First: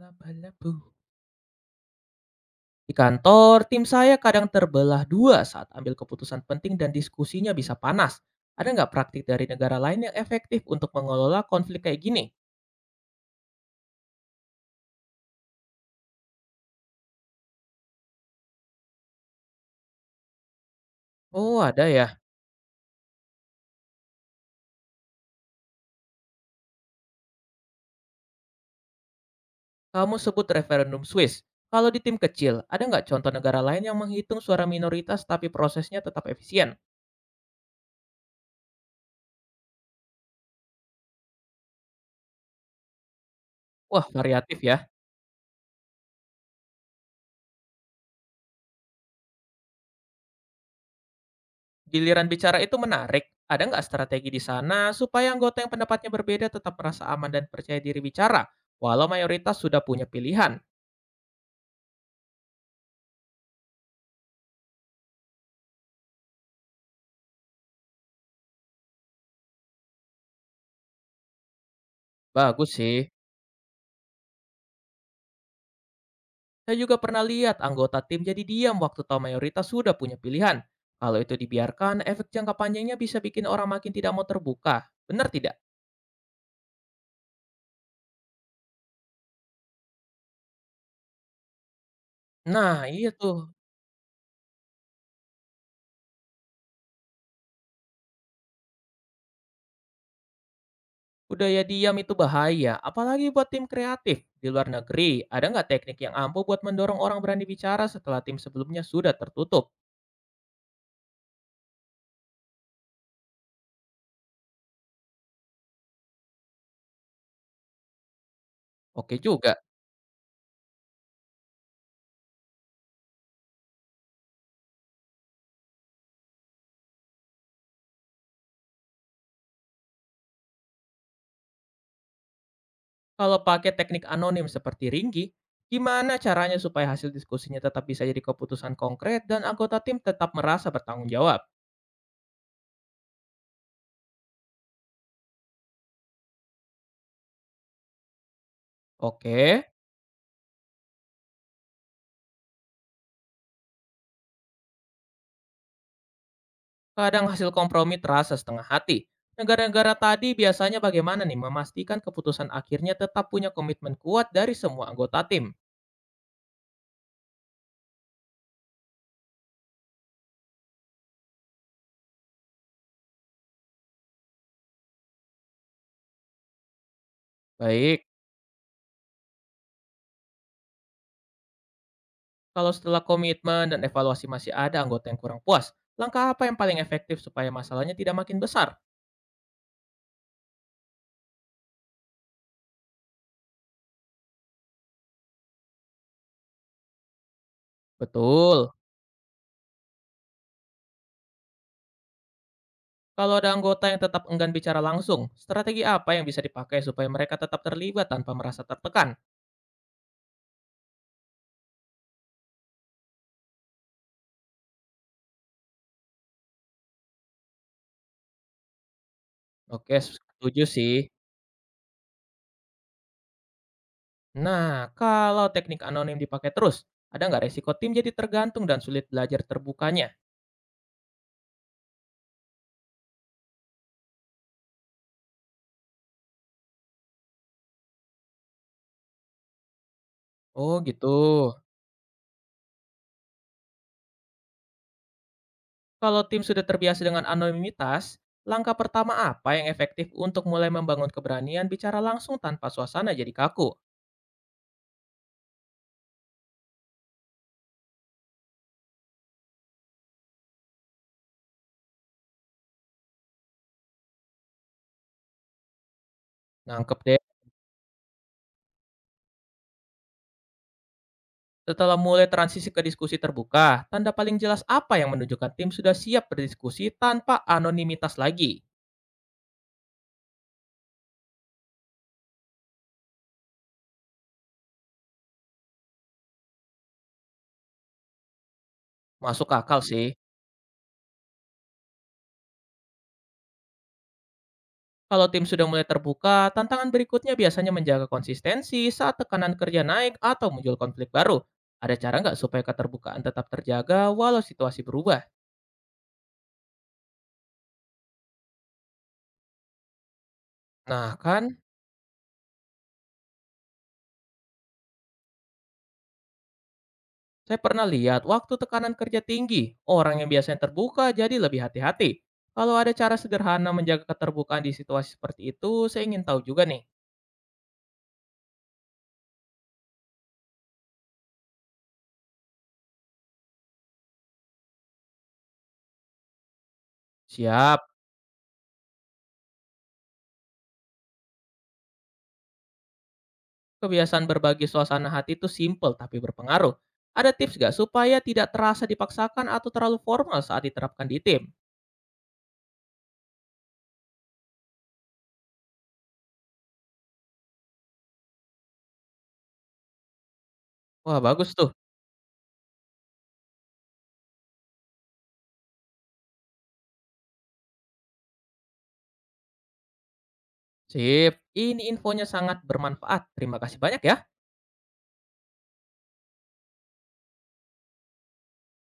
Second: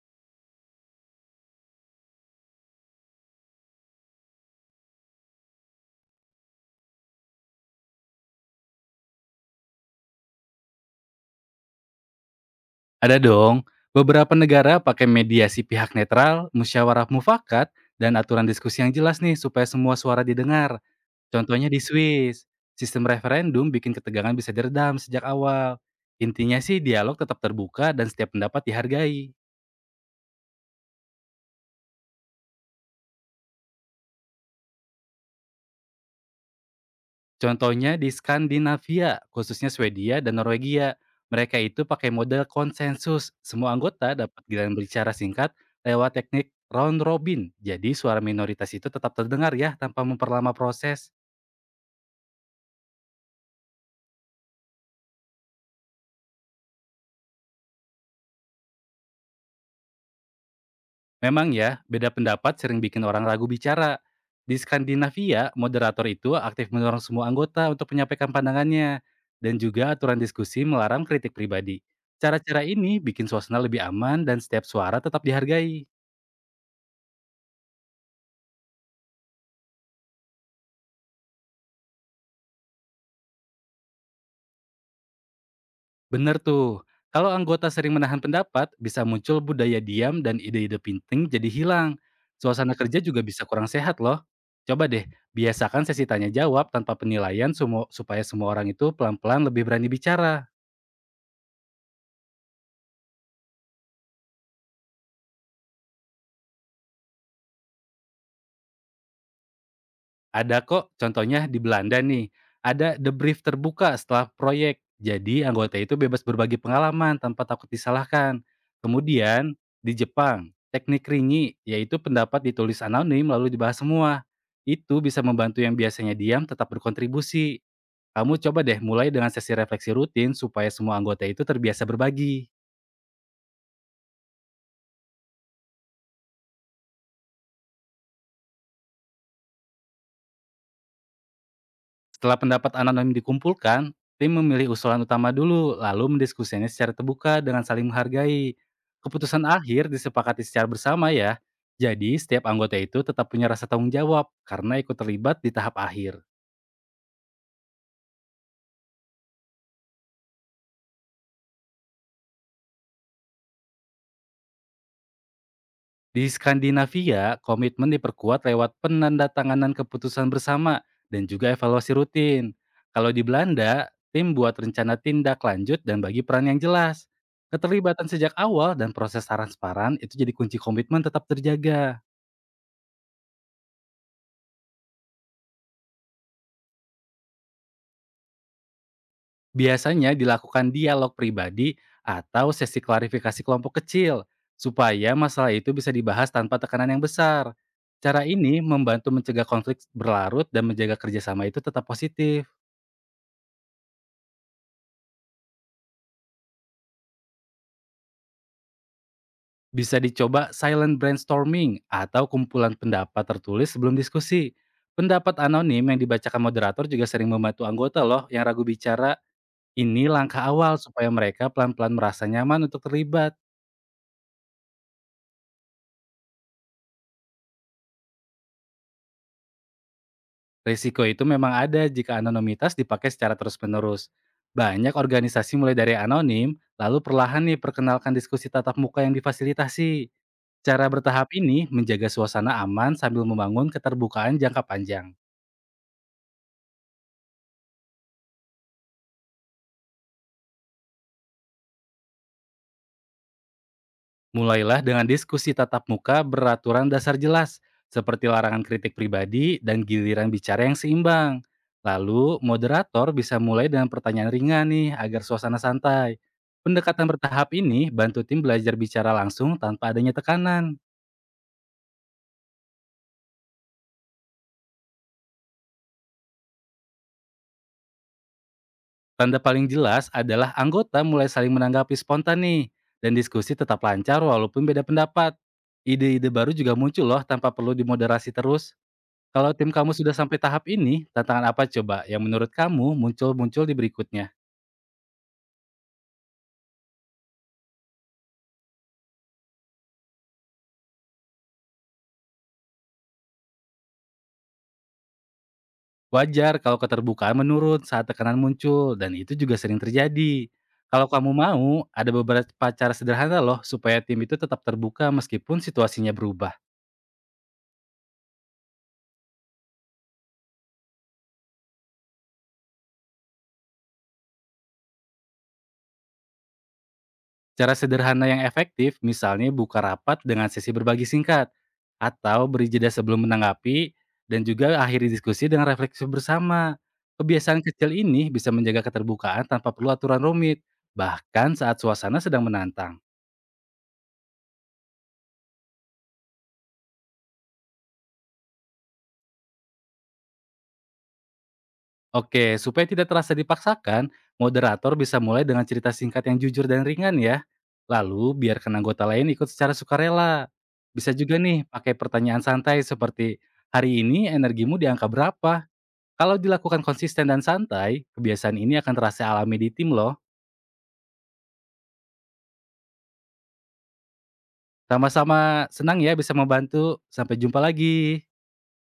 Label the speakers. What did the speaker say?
Speaker 1: Laba-labu. Di kantor, tim saya kadang terbelah dua saat ambil keputusan penting dan diskusinya bisa panas. Ada nggak praktik dari negara lain yang efektif untuk mengelola konflik kayak gini?
Speaker 2: Ada dong, beberapa negara pakai mediasi pihak netral, musyawarah mufakat, dan aturan diskusi yang jelas nih supaya semua suara didengar.
Speaker 1: Oh,
Speaker 2: Contohnya di
Speaker 1: ada ya.
Speaker 2: Swiss, sistem referendum bikin ketegangan bisa diredam sejak awal. Intinya sih dialog tetap terbuka dan setiap pendapat dihargai.
Speaker 1: Kamu sebut referendum Swiss. Kalau di tim kecil, ada nggak contoh negara lain yang menghitung suara minoritas tapi prosesnya tetap efisien?
Speaker 2: Contohnya di Skandinavia, khususnya Swedia dan Norwegia. Mereka itu pakai model konsensus. Semua
Speaker 1: Wah,
Speaker 2: anggota dapat
Speaker 1: variatif ya.
Speaker 2: giliran berbicara singkat lewat teknik round robin. Jadi suara minoritas itu tetap terdengar ya tanpa memperlama proses.
Speaker 1: Giliran bicara itu menarik. Ada nggak strategi di sana supaya anggota yang pendapatnya berbeda tetap merasa aman dan percaya diri bicara, walau mayoritas sudah punya pilihan?
Speaker 2: Memang ya, beda pendapat sering bikin orang ragu bicara. Di Skandinavia, moderator itu aktif mendorong semua anggota untuk menyampaikan pandangannya dan juga aturan diskusi melarang kritik pribadi. Cara-cara
Speaker 1: Bagus
Speaker 2: ini
Speaker 1: sih.
Speaker 2: bikin suasana lebih aman dan setiap suara tetap dihargai.
Speaker 1: Saya juga pernah lihat anggota tim jadi diam waktu tahu mayoritas sudah punya pilihan. Kalau itu dibiarkan, efek jangka panjangnya bisa bikin orang makin tidak mau terbuka. Benar tidak?
Speaker 2: Bener tuh. Kalau anggota sering menahan pendapat, bisa muncul budaya diam dan ide-ide penting jadi hilang. Suasana
Speaker 1: Nah,
Speaker 2: kerja
Speaker 1: iya
Speaker 2: juga
Speaker 1: tuh.
Speaker 2: bisa kurang sehat loh. Coba deh, biasakan sesi tanya jawab tanpa penilaian supaya semua orang itu pelan-pelan lebih berani bicara.
Speaker 1: Budaya diam itu bahaya, apalagi buat tim kreatif. Di luar negeri, ada nggak teknik yang ampuh buat mendorong orang berani bicara setelah tim sebelumnya sudah tertutup?
Speaker 2: Ada kok, contohnya di Belanda nih, ada the brief terbuka setelah proyek. Jadi anggota itu bebas berbagi pengalaman tanpa takut disalahkan.
Speaker 1: Oke juga.
Speaker 2: Kemudian di Jepang, teknik ringi yaitu pendapat ditulis anonim lalu dibahas semua. Itu bisa membantu yang biasanya diam tetap berkontribusi. Kamu coba deh mulai dengan sesi refleksi rutin supaya semua anggota itu terbiasa berbagi.
Speaker 1: Kalau pakai teknik anonim seperti Ringgi, gimana caranya supaya hasil diskusinya tetap bisa jadi keputusan konkret dan anggota tim tetap merasa bertanggung jawab?
Speaker 2: Setelah pendapat anonim dikumpulkan, tim memilih usulan utama dulu, lalu mendiskusikannya secara terbuka dengan saling menghargai. Keputusan
Speaker 1: Oke.
Speaker 2: akhir disepakati secara bersama ya. Jadi, setiap anggota itu tetap punya rasa tanggung jawab karena ikut terlibat di tahap akhir.
Speaker 1: Kadang hasil kompromi terasa setengah hati. Negara-negara tadi biasanya bagaimana nih memastikan keputusan akhirnya tetap punya komitmen kuat dari semua anggota tim?
Speaker 2: Di Skandinavia, komitmen diperkuat lewat penandatanganan keputusan bersama dan juga evaluasi rutin. Kalau di Belanda, tim buat rencana tindak lanjut dan bagi peran yang jelas.
Speaker 1: Baik,
Speaker 2: Keterlibatan sejak awal dan proses transparan itu jadi kunci komitmen tetap terjaga.
Speaker 1: kalau setelah komitmen dan evaluasi masih ada anggota yang kurang puas, langkah apa yang paling efektif supaya masalahnya tidak makin besar?
Speaker 2: Biasanya dilakukan dialog pribadi atau sesi klarifikasi kelompok kecil supaya masalah itu bisa dibahas tanpa tekanan yang besar. Cara ini
Speaker 1: Betul.
Speaker 2: membantu mencegah konflik berlarut dan menjaga kerjasama itu tetap positif.
Speaker 1: Kalau ada anggota yang tetap enggan bicara langsung, strategi apa yang bisa dipakai supaya mereka tetap terlibat tanpa merasa tertekan?
Speaker 2: Bisa dicoba silent brainstorming atau kumpulan pendapat tertulis sebelum diskusi. Pendapat anonim yang dibacakan moderator juga sering membantu anggota loh yang ragu bicara.
Speaker 1: Oke,
Speaker 2: Ini langkah
Speaker 1: setuju
Speaker 2: awal
Speaker 1: sih.
Speaker 2: supaya mereka pelan-pelan merasa nyaman untuk terlibat.
Speaker 1: Nah, kalau teknik anonim dipakai terus, ada nggak resiko tim jadi tergantung dan sulit belajar terbukanya?
Speaker 2: Risiko itu memang ada jika anonimitas dipakai secara terus-menerus. Banyak organisasi mulai dari anonim, lalu perlahan nih perkenalkan diskusi tatap muka yang difasilitasi.
Speaker 1: Oh
Speaker 2: Cara
Speaker 1: gitu.
Speaker 2: bertahap ini menjaga suasana aman sambil membangun keterbukaan jangka panjang.
Speaker 1: Kalau tim sudah terbiasa dengan anonimitas, langkah pertama apa yang efektif untuk mulai membangun keberanian bicara langsung tanpa suasana jadi kaku?
Speaker 2: Mulailah dengan diskusi tatap muka beraturan dasar jelas, seperti larangan kritik pribadi dan giliran bicara yang seimbang. Lalu, moderator bisa mulai dengan pertanyaan ringan nih agar suasana santai.
Speaker 1: Nangkep
Speaker 2: Pendekatan
Speaker 1: deh.
Speaker 2: bertahap ini bantu tim belajar bicara langsung tanpa adanya tekanan.
Speaker 1: Setelah mulai transisi ke diskusi terbuka, tanda paling jelas apa yang menunjukkan tim sudah siap berdiskusi tanpa anonimitas lagi?
Speaker 2: Tanda paling jelas adalah anggota mulai saling menanggapi spontan nih, dan diskusi tetap lancar walaupun beda pendapat. Ide-ide baru juga muncul loh tanpa perlu dimoderasi terus.
Speaker 1: Masuk
Speaker 2: Kalau tim
Speaker 1: akal
Speaker 2: kamu
Speaker 1: sih.
Speaker 2: sudah sampai tahap ini, tantangan apa coba yang menurut kamu muncul-muncul di berikutnya?
Speaker 1: Kalau tim sudah mulai terbuka, tantangan berikutnya biasanya menjaga konsistensi saat tekanan kerja naik atau muncul konflik baru. Ada cara nggak supaya keterbukaan tetap terjaga walau situasi berubah?
Speaker 2: Wajar kalau keterbukaan menurun saat tekanan muncul, dan itu juga sering terjadi. Kalau
Speaker 1: Nah
Speaker 2: kamu
Speaker 1: kan,
Speaker 2: mau, ada beberapa cara sederhana loh supaya tim itu tetap terbuka meskipun situasinya berubah.
Speaker 1: saya pernah lihat waktu tekanan kerja tinggi, orang yang biasanya terbuka jadi lebih hati-hati. Kalau ada cara sederhana menjaga keterbukaan di situasi seperti itu, saya ingin tahu juga nih.
Speaker 2: Cara sederhana yang efektif misalnya buka rapat dengan sesi berbagi singkat atau beri jeda sebelum menanggapi dan juga akhiri diskusi dengan refleksi bersama. Kebiasaan
Speaker 1: Siap,
Speaker 2: kecil ini bisa menjaga keterbukaan tanpa perlu aturan rumit, bahkan saat suasana sedang menantang.
Speaker 1: kebiasaan berbagi suasana hati itu simple tapi berpengaruh. Ada tips nggak supaya tidak terasa dipaksakan atau terlalu formal saat diterapkan di tim?
Speaker 2: Oke, supaya tidak terasa dipaksakan, moderator bisa mulai dengan cerita singkat yang jujur dan ringan ya. Lalu biarkan anggota lain ikut secara sukarela. Bisa
Speaker 1: Wah,
Speaker 2: juga
Speaker 1: bagus
Speaker 2: nih
Speaker 1: tuh.
Speaker 2: pakai pertanyaan santai seperti, hari ini energimu di angka berapa? Kalau dilakukan konsisten dan santai, kebiasaan ini akan terasa alami di tim loh.
Speaker 1: Sip. Ini infonya sangat bermanfaat. Terima kasih banyak ya.
Speaker 2: Sama-sama senang ya bisa membantu. Sampai jumpa lagi.